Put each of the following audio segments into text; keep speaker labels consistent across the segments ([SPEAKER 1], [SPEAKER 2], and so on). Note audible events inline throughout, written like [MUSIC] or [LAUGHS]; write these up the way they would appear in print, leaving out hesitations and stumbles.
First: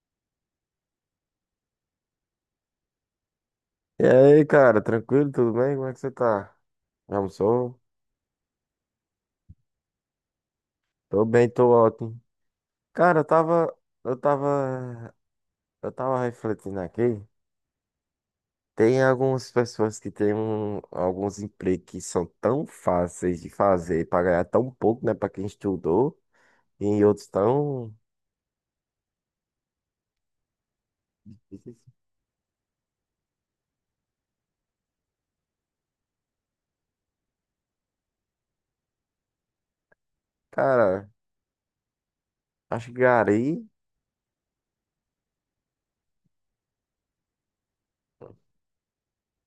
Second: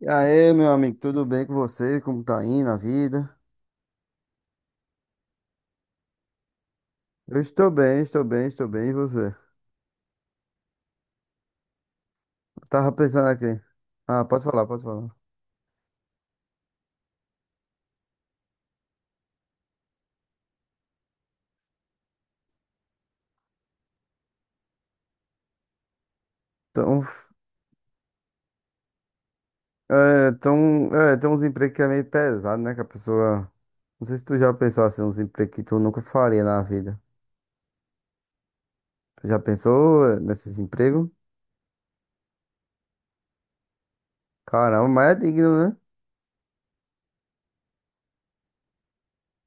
[SPEAKER 1] E aí, meu amigo, tudo bem com você? Como tá indo a vida?
[SPEAKER 2] E aí, cara, tranquilo? Tudo bem? Como é que você tá? Já
[SPEAKER 1] Eu estou
[SPEAKER 2] almoçou?
[SPEAKER 1] bem, estou bem, estou bem. E você?
[SPEAKER 2] Tô bem, tô ótimo.
[SPEAKER 1] Eu tava
[SPEAKER 2] Cara,
[SPEAKER 1] pensando aqui.
[SPEAKER 2] eu
[SPEAKER 1] Ah, pode falar.
[SPEAKER 2] tava, eu tava refletindo aqui. Tem algumas pessoas que têm alguns empregos que são tão fáceis de fazer pra ganhar tão pouco, né? Pra quem estudou,
[SPEAKER 1] Então,
[SPEAKER 2] e outros tão.
[SPEAKER 1] tem uns empregos que é meio pesado, né? Que a pessoa. Não sei se tu já pensou assim, uns empregos que tu nunca faria na vida. Tu já pensou nesses empregos?
[SPEAKER 2] Cara, acho que gari
[SPEAKER 1] Caramba, mas é digno, né?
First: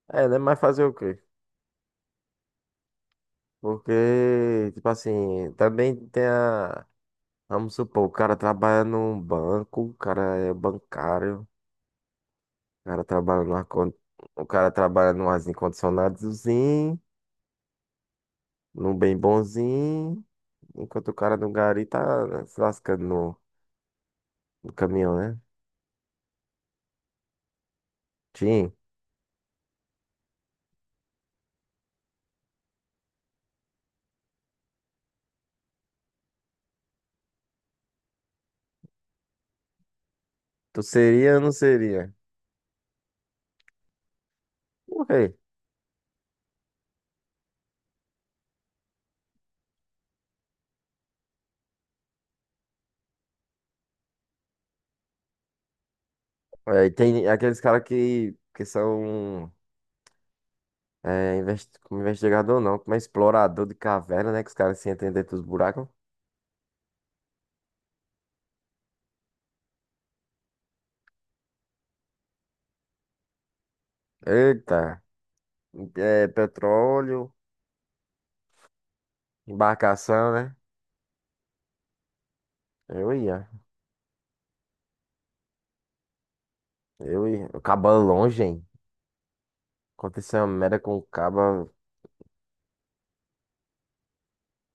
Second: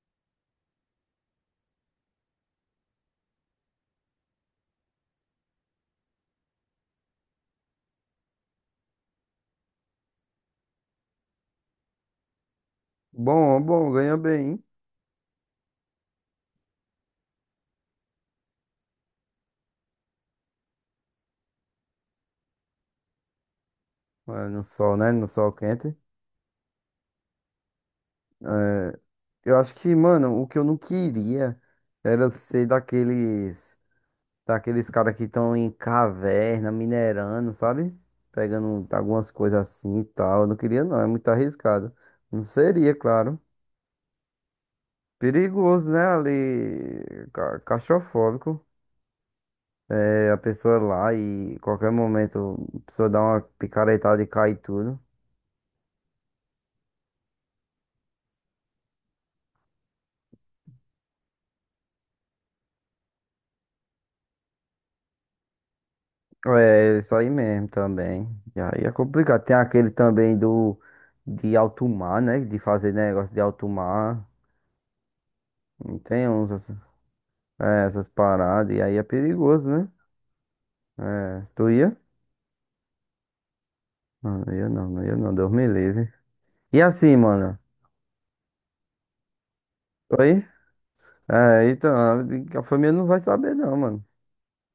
[SPEAKER 2] é, né? Mas fazer o quê? Porque, tipo assim, também tem a. Vamos supor, o cara trabalha num banco, o cara é bancário, o cara trabalha no
[SPEAKER 1] Bom,
[SPEAKER 2] ar
[SPEAKER 1] bom,
[SPEAKER 2] con-
[SPEAKER 1] ganha
[SPEAKER 2] o
[SPEAKER 1] bem.
[SPEAKER 2] cara trabalha num arzinho condicionadozinho, num bem bonzinho, enquanto o cara no gari tá se lascando no,
[SPEAKER 1] É, no
[SPEAKER 2] no
[SPEAKER 1] sol, né?
[SPEAKER 2] caminhão,
[SPEAKER 1] No
[SPEAKER 2] né?
[SPEAKER 1] sol quente.
[SPEAKER 2] Tim,
[SPEAKER 1] É, eu acho que, mano, o que eu não queria era ser daqueles. Daqueles caras que estão em caverna, minerando, sabe? Pegando algumas coisas assim e tal. Eu não
[SPEAKER 2] tu
[SPEAKER 1] queria, não, é muito
[SPEAKER 2] seria ou não
[SPEAKER 1] arriscado.
[SPEAKER 2] seria?
[SPEAKER 1] Não seria, claro.
[SPEAKER 2] Por quê?
[SPEAKER 1] Perigoso, né? Ali, claustrofóbico. É a pessoa lá e qualquer momento a pessoa dá uma picaretada e cai tudo.
[SPEAKER 2] É, e tem aqueles caras que são é, como investigador não, como é explorador de caverna, né? Que os caras se entendem dentro dos buracos.
[SPEAKER 1] É, isso aí mesmo também. E aí é complicado. Tem aquele também do de alto mar, né? De fazer negócio de alto mar.
[SPEAKER 2] Eita,
[SPEAKER 1] Não tem
[SPEAKER 2] é
[SPEAKER 1] uns assim.
[SPEAKER 2] petróleo,
[SPEAKER 1] É, essas paradas, e aí é perigoso, né?
[SPEAKER 2] embarcação, né?
[SPEAKER 1] É, tu ia?
[SPEAKER 2] Eu ia.
[SPEAKER 1] Não, não ia não, Deus me livre. E assim,
[SPEAKER 2] Eu ia.
[SPEAKER 1] mano?
[SPEAKER 2] O caba longe, hein? Aconteceu
[SPEAKER 1] Oi?
[SPEAKER 2] uma merda com o
[SPEAKER 1] É,
[SPEAKER 2] caba.
[SPEAKER 1] então, a família não vai saber não, mano.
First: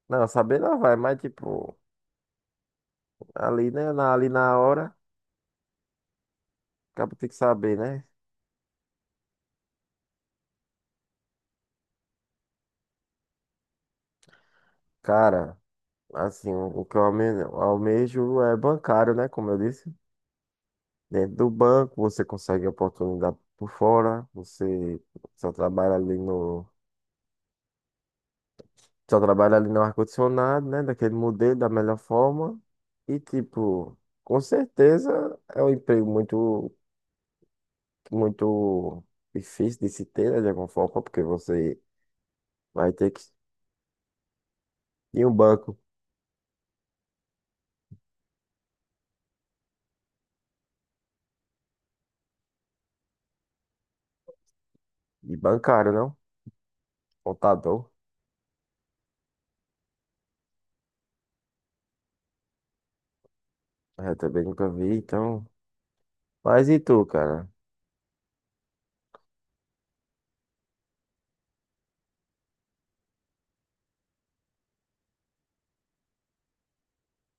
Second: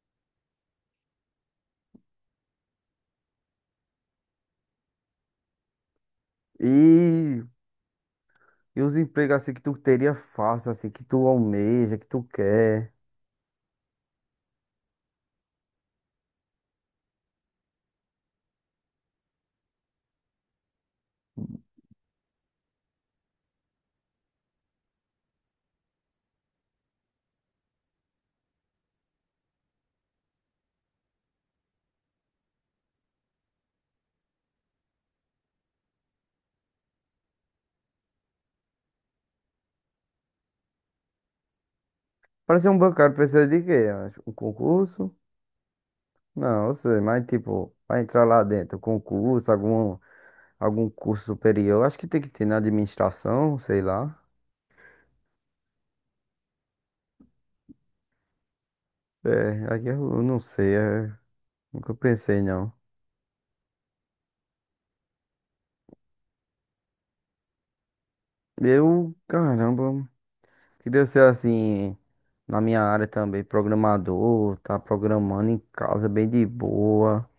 [SPEAKER 2] Não, saber não vai, mas tipo, ali, né? Na, ali na hora, acaba tem que
[SPEAKER 1] E,
[SPEAKER 2] saber, né?
[SPEAKER 1] e os empregos assim que tu teria fácil, assim, que tu almeja, que tu quer?
[SPEAKER 2] Cara, assim, o que eu almejo, é bancário, né? Como eu disse. Dentro do banco, você consegue oportunidade por fora, você só trabalha ali no. Só trabalha ali no ar-condicionado, né? Daquele modelo, da melhor forma. E tipo, com certeza é um emprego muito muito difícil de se ter, né, de alguma forma, porque você
[SPEAKER 1] Pra ser um
[SPEAKER 2] vai ter
[SPEAKER 1] bancário
[SPEAKER 2] que
[SPEAKER 1] precisa de quê? Acho, um concurso?
[SPEAKER 2] ir em um banco
[SPEAKER 1] Não, eu sei, mas tipo, pra entrar lá dentro, concurso, algum, algum curso superior, acho que tem que ter na administração, sei lá.
[SPEAKER 2] e bancário, não? Contador.
[SPEAKER 1] É, aqui eu não sei, é, nunca pensei não.
[SPEAKER 2] É, também nunca vi, então. Mas e tu, cara?
[SPEAKER 1] Eu, caramba. Que deu ser assim, na minha área também, programador, tá programando em casa bem de boa,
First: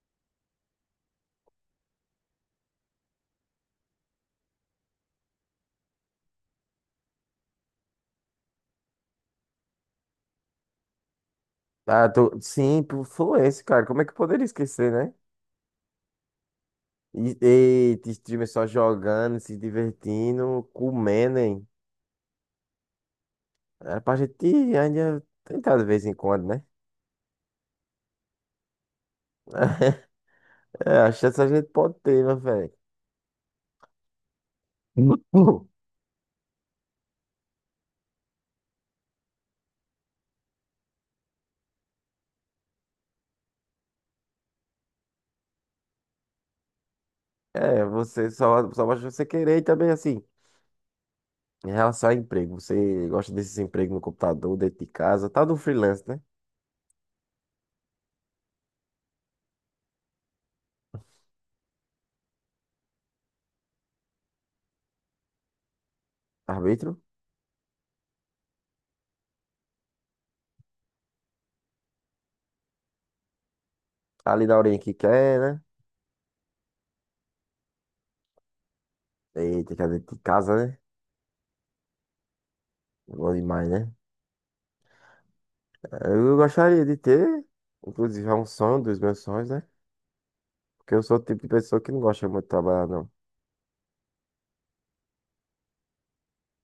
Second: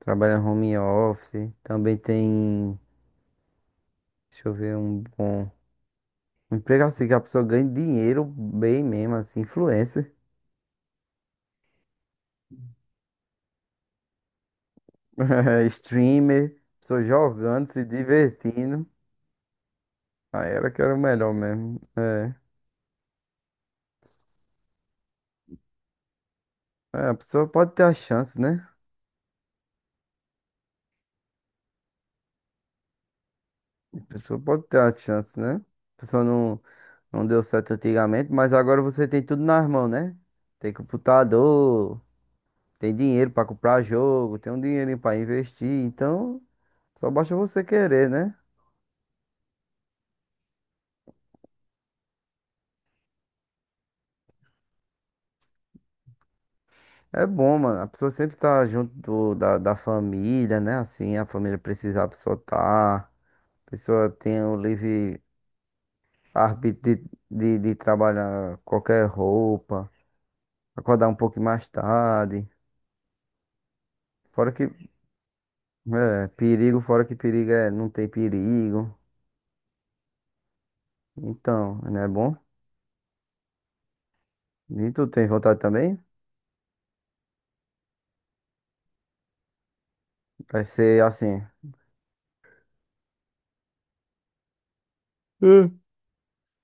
[SPEAKER 1] trabalha home office, também tem, deixa eu ver, um bom um emprego assim que a pessoa ganha dinheiro bem mesmo, assim, influencer,
[SPEAKER 2] Ah, tu... Sim, pro Fluence, cara. Como é que eu poderia esquecer, né?
[SPEAKER 1] [LAUGHS] streamer, pessoa
[SPEAKER 2] E,
[SPEAKER 1] jogando, se
[SPEAKER 2] e te streamer só
[SPEAKER 1] divertindo.
[SPEAKER 2] jogando, se
[SPEAKER 1] Aí
[SPEAKER 2] divertindo,
[SPEAKER 1] era que era o melhor
[SPEAKER 2] comendo, hein?
[SPEAKER 1] mesmo. É.
[SPEAKER 2] Era pra gente ainda tentar de vez em quando, né?
[SPEAKER 1] É, a pessoa pode ter a chance, né?
[SPEAKER 2] É, a chance a gente pode ter, né, velho?
[SPEAKER 1] A pessoa pode ter a chance, né?
[SPEAKER 2] [LAUGHS]
[SPEAKER 1] A pessoa não. Não deu certo antigamente, mas agora você tem tudo nas mãos, né? Tem computador, tem dinheiro pra comprar jogo, tem um dinheirinho pra investir, então só basta você
[SPEAKER 2] É,
[SPEAKER 1] querer,
[SPEAKER 2] você
[SPEAKER 1] né?
[SPEAKER 2] só basta você querer e também assim. Em relação a emprego, você gosta desses empregos no computador, dentro de casa, tá do freelance, né?
[SPEAKER 1] É bom, mano. A pessoa sempre tá junto da, da família, né? Assim, a família precisa, a pessoa tá. A pessoa tem o livre arbítrio
[SPEAKER 2] Arbítrio?
[SPEAKER 1] de trabalhar qualquer roupa, acordar um pouco mais tarde.
[SPEAKER 2] Tá ali
[SPEAKER 1] Fora
[SPEAKER 2] na
[SPEAKER 1] que,
[SPEAKER 2] horinha que quer, né?
[SPEAKER 1] é, perigo, fora que perigo é, não tem perigo.
[SPEAKER 2] Eita, que é dentro de casa, né?
[SPEAKER 1] Então, não é bom?
[SPEAKER 2] Bom demais, né?
[SPEAKER 1] E tu tem vontade também?
[SPEAKER 2] Eu gostaria de ter, inclusive é um sonho dos meus sonhos, né?
[SPEAKER 1] Vai
[SPEAKER 2] Porque
[SPEAKER 1] ser
[SPEAKER 2] eu sou o
[SPEAKER 1] assim.
[SPEAKER 2] tipo de pessoa que não gosta muito de trabalhar, não.
[SPEAKER 1] É,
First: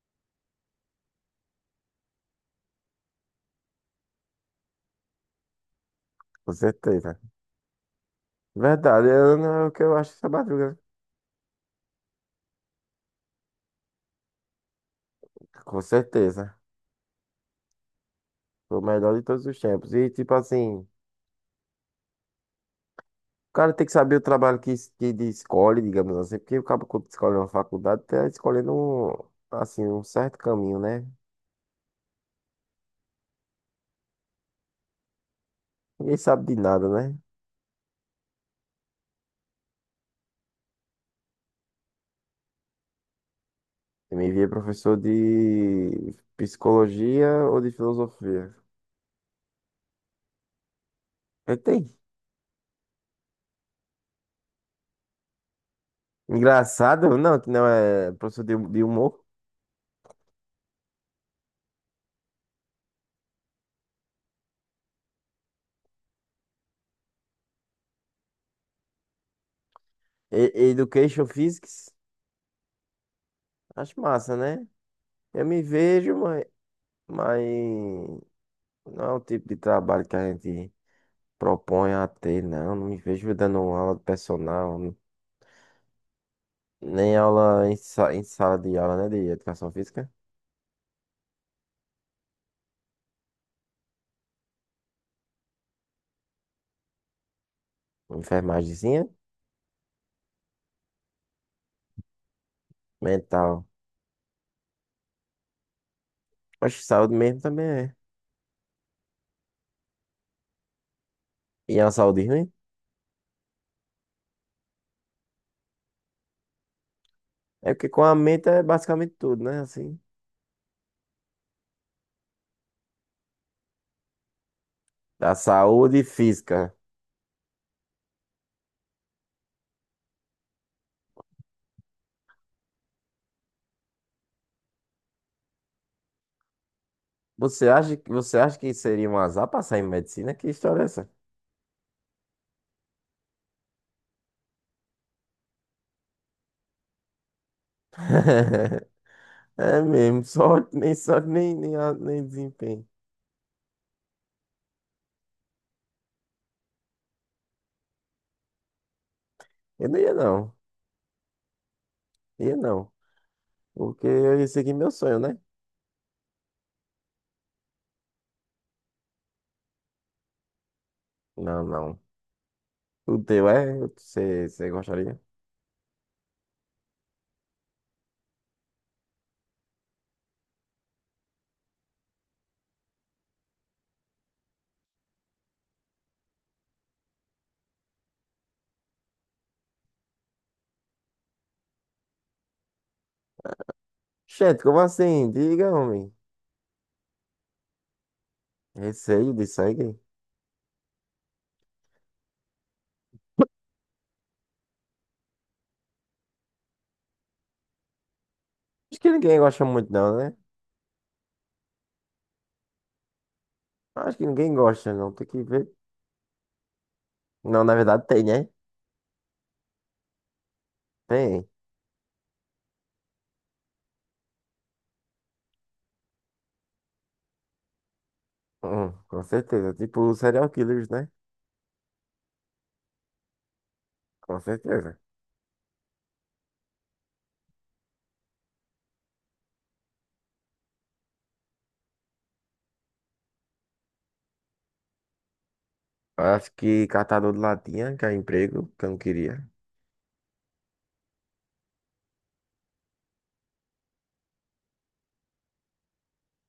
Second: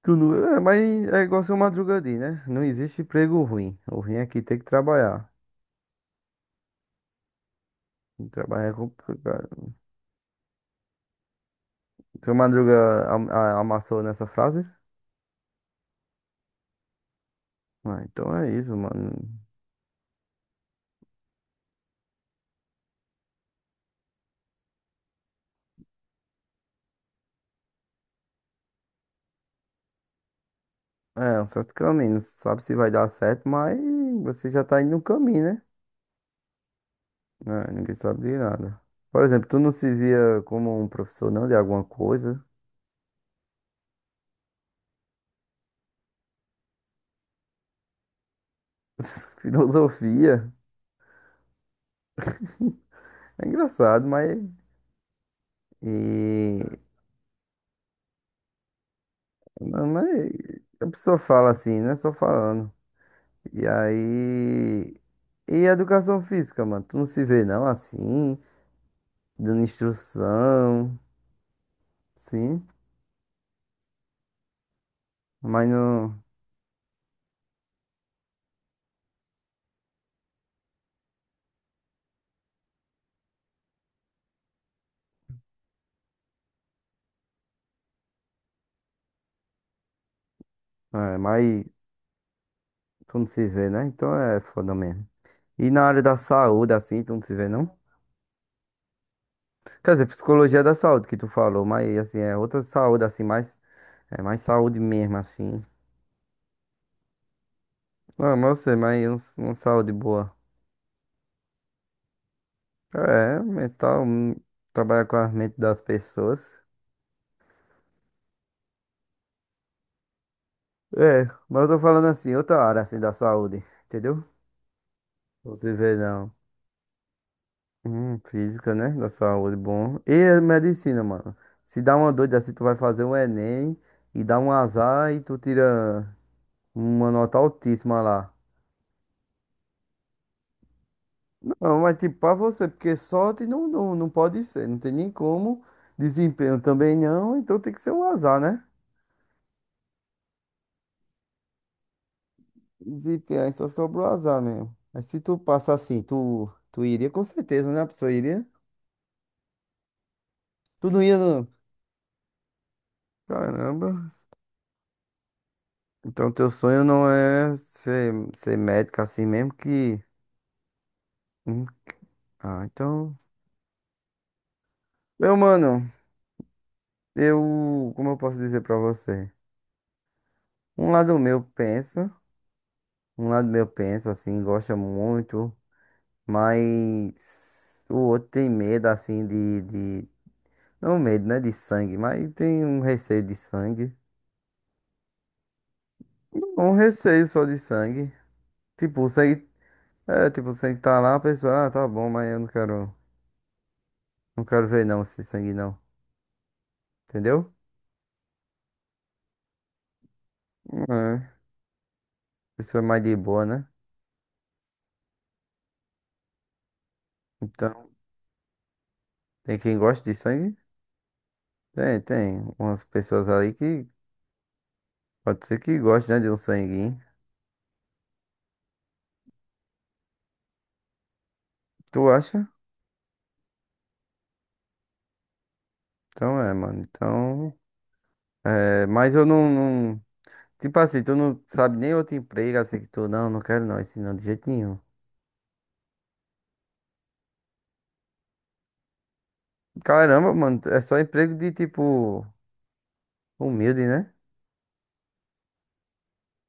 [SPEAKER 1] tu não... é, mas é igual seu Madruga diz, né? Não existe emprego ruim. O ruim é que tem que trabalhar.
[SPEAKER 2] Com certeza.
[SPEAKER 1] E trabalhar é
[SPEAKER 2] Verdade, eu não é o
[SPEAKER 1] complicado.
[SPEAKER 2] que eu acho essa madruga, né?
[SPEAKER 1] Seu Madruga amassou nessa frase?
[SPEAKER 2] Com certeza.
[SPEAKER 1] Ah, então é isso,
[SPEAKER 2] Foi o
[SPEAKER 1] mano.
[SPEAKER 2] melhor de todos os tempos. E tipo assim. O cara tem que saber o trabalho que ele escolhe, digamos assim, porque o cara quando escolhe uma faculdade tá escolhendo um, assim, um certo caminho, né?
[SPEAKER 1] É um certo caminho. Não sabe se vai dar certo, mas você já tá indo no caminho, né?
[SPEAKER 2] Ninguém sabe de nada, né?
[SPEAKER 1] É, ninguém sabe de nada. Por exemplo, tu não se via como um professor não de alguma coisa?
[SPEAKER 2] Eu me via professor de psicologia ou de filosofia.
[SPEAKER 1] [LAUGHS] Filosofia.
[SPEAKER 2] Eu tem.
[SPEAKER 1] É engraçado, mas. E
[SPEAKER 2] Engraçado, não, que não é professor de humor.
[SPEAKER 1] não, mas a pessoa fala assim, né? Só falando. E aí. E a educação física, mano? Tu não se vê não assim, dando
[SPEAKER 2] E-
[SPEAKER 1] instrução,
[SPEAKER 2] Education Physics,
[SPEAKER 1] sim,
[SPEAKER 2] acho massa, né? Eu me
[SPEAKER 1] mas
[SPEAKER 2] vejo,
[SPEAKER 1] não.
[SPEAKER 2] mas não é o tipo de trabalho que a gente propõe a ter, não. Não me vejo dando aula de personal, nem aula em sala de aula, né? De educação física.
[SPEAKER 1] É, mas tu não se vê, né? Então é foda mesmo. E na área da saúde, assim, tu não se vê, não?
[SPEAKER 2] Uma Enfermagemzinha,
[SPEAKER 1] Quer dizer, psicologia é da saúde que tu falou, mas assim, é outra saúde, assim, mais.
[SPEAKER 2] mental.
[SPEAKER 1] É mais saúde mesmo, assim.
[SPEAKER 2] Acho que saúde mesmo também é.
[SPEAKER 1] Não, mas eu sei, mas uma saúde boa.
[SPEAKER 2] E a saúde ruim?
[SPEAKER 1] É, mental, trabalhar com a mente das pessoas.
[SPEAKER 2] É porque com a mente é basicamente tudo, né? Assim.
[SPEAKER 1] É, mas eu tô falando assim, outra área assim da saúde, entendeu?
[SPEAKER 2] Da
[SPEAKER 1] Você vê
[SPEAKER 2] saúde
[SPEAKER 1] não.
[SPEAKER 2] física.
[SPEAKER 1] Física, né? Da saúde, bom. E a medicina, mano. Se dá uma doida assim, tu vai fazer um Enem e dá um azar e tu tira uma nota altíssima lá.
[SPEAKER 2] Você acha que seria um azar passar em medicina? Que história é essa?
[SPEAKER 1] Não, mas tipo, pra você, porque sorte não pode ser, não tem nem como. Desempenho também não, então tem que ser um azar, né?
[SPEAKER 2] [LAUGHS] É mesmo, sorte, nem sorte, nem desempenho.
[SPEAKER 1] Desempenho, aí só sobra o azar mesmo. Mas se tu passa assim, tu iria com certeza, né? A pessoa iria.
[SPEAKER 2] Eu não ia não,
[SPEAKER 1] Tu não ia.
[SPEAKER 2] ia não. Porque
[SPEAKER 1] Caramba.
[SPEAKER 2] eu ia seguir meu sonho, né?
[SPEAKER 1] Então teu sonho não é ser, ser médico assim mesmo que.
[SPEAKER 2] Não,
[SPEAKER 1] Hum,
[SPEAKER 2] não.
[SPEAKER 1] Ah, então.
[SPEAKER 2] O teu é, você gostaria?
[SPEAKER 1] Meu mano, eu. Como eu posso dizer pra você? Um lado meu pensa, um lado meu pensa assim, gosta muito, mas o outro tem medo assim de... Não medo, né? De sangue, mas tem um receio de sangue.
[SPEAKER 2] Gente, como assim? Diga, homem.
[SPEAKER 1] Um receio só de sangue. Tipo, o
[SPEAKER 2] Receio de
[SPEAKER 1] sangue.
[SPEAKER 2] sangue?
[SPEAKER 1] É, tipo, o sangue tá lá, a pessoa, ah, tá bom, mas eu não quero. Não quero ver não esse sangue não. Entendeu?
[SPEAKER 2] Acho que ninguém gosta muito, não, né?
[SPEAKER 1] É. A pessoa é mais de boa, né?
[SPEAKER 2] Acho que ninguém gosta, não. Tem que ver. Não, na
[SPEAKER 1] Então,
[SPEAKER 2] verdade tem, né?
[SPEAKER 1] tem quem gosta de sangue?
[SPEAKER 2] Tem.
[SPEAKER 1] Tem. Umas pessoas aí que pode ser que goste, né, de um sanguinho.
[SPEAKER 2] Com certeza. Tipo, serial killers, né?
[SPEAKER 1] Tu acha?
[SPEAKER 2] Com certeza.
[SPEAKER 1] Então é, mano. Então. É, mas eu não. Tipo assim, tu não sabe nem outro emprego assim que tu. Não, não quero não, esse não, de jeito nenhum.
[SPEAKER 2] Acho que catador de latinha, que é emprego, que eu não queria.
[SPEAKER 1] Caramba, mano, é só emprego de tipo. Humilde, né?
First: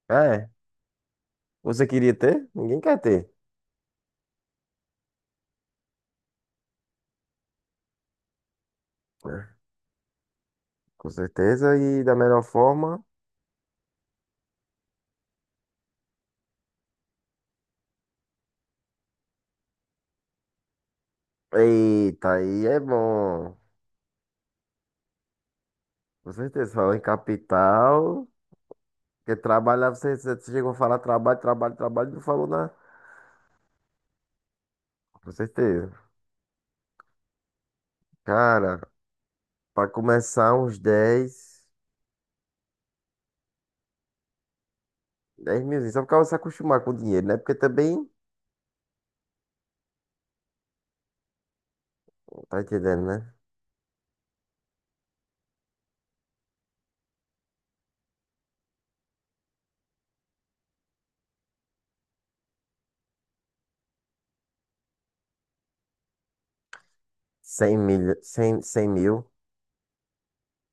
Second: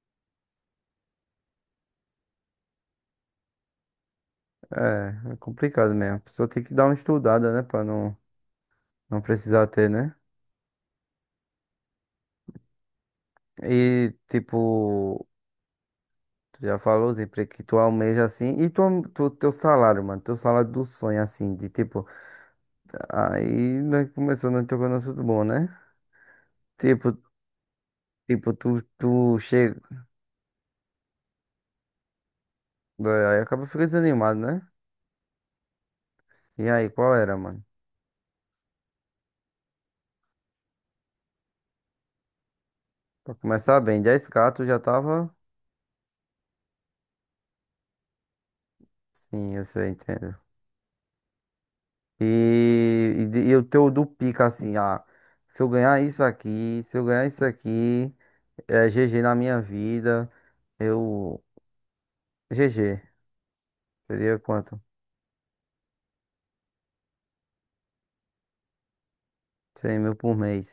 [SPEAKER 2] É. Você queria ter? Ninguém quer ter.
[SPEAKER 1] É, é complicado mesmo. A pessoa tem que dar uma estudada, né? Pra não, não
[SPEAKER 2] É,
[SPEAKER 1] precisar ter, né?
[SPEAKER 2] com certeza. E da melhor forma.
[SPEAKER 1] E, tipo. Já falou os empregos que tu almeja assim. E tu, teu salário, mano. Teu salário do sonho, assim, de tipo.
[SPEAKER 2] Eita, aí é
[SPEAKER 1] Aí
[SPEAKER 2] bom.
[SPEAKER 1] nós começou nós tocando no assunto bom, né?
[SPEAKER 2] Com certeza. Falou em
[SPEAKER 1] Tipo,
[SPEAKER 2] capital.
[SPEAKER 1] tipo, tu
[SPEAKER 2] Porque
[SPEAKER 1] chega.
[SPEAKER 2] trabalhar, você chegou a falar trabalho, trabalho, trabalho, não falou nada.
[SPEAKER 1] Aí acaba ficando desanimado, né?
[SPEAKER 2] Com certeza.
[SPEAKER 1] E aí, qual era, mano?
[SPEAKER 2] Cara, pra começar uns 10
[SPEAKER 1] Pra começar bem, 10k tu já tava.
[SPEAKER 2] 10 milzinhos. Só pra você se acostumar com o dinheiro, né? Porque também,
[SPEAKER 1] Sim, eu sei, entendo.
[SPEAKER 2] tá entendendo,
[SPEAKER 1] E, e,
[SPEAKER 2] né?
[SPEAKER 1] de- e o teu do pica, assim, ah, se eu ganhar isso aqui, se eu ganhar isso aqui, é GG na minha vida, eu. GG, seria quanto?
[SPEAKER 2] 100 mil, 100 100 mil,
[SPEAKER 1] 100 mil por mês.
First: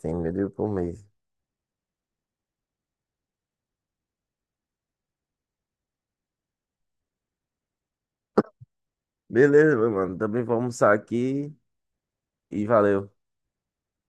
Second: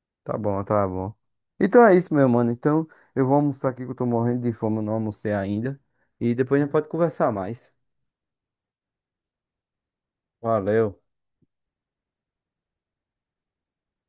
[SPEAKER 2] cem
[SPEAKER 1] Tá
[SPEAKER 2] mil
[SPEAKER 1] bom,
[SPEAKER 2] por
[SPEAKER 1] tá
[SPEAKER 2] mês.
[SPEAKER 1] bom. Então é isso, meu mano. Então eu vou almoçar aqui que eu tô morrendo de fome, eu não almocei ainda. E depois a gente pode conversar mais.
[SPEAKER 2] Beleza, meu mano. Também vou almoçar
[SPEAKER 1] Valeu.
[SPEAKER 2] aqui e valeu.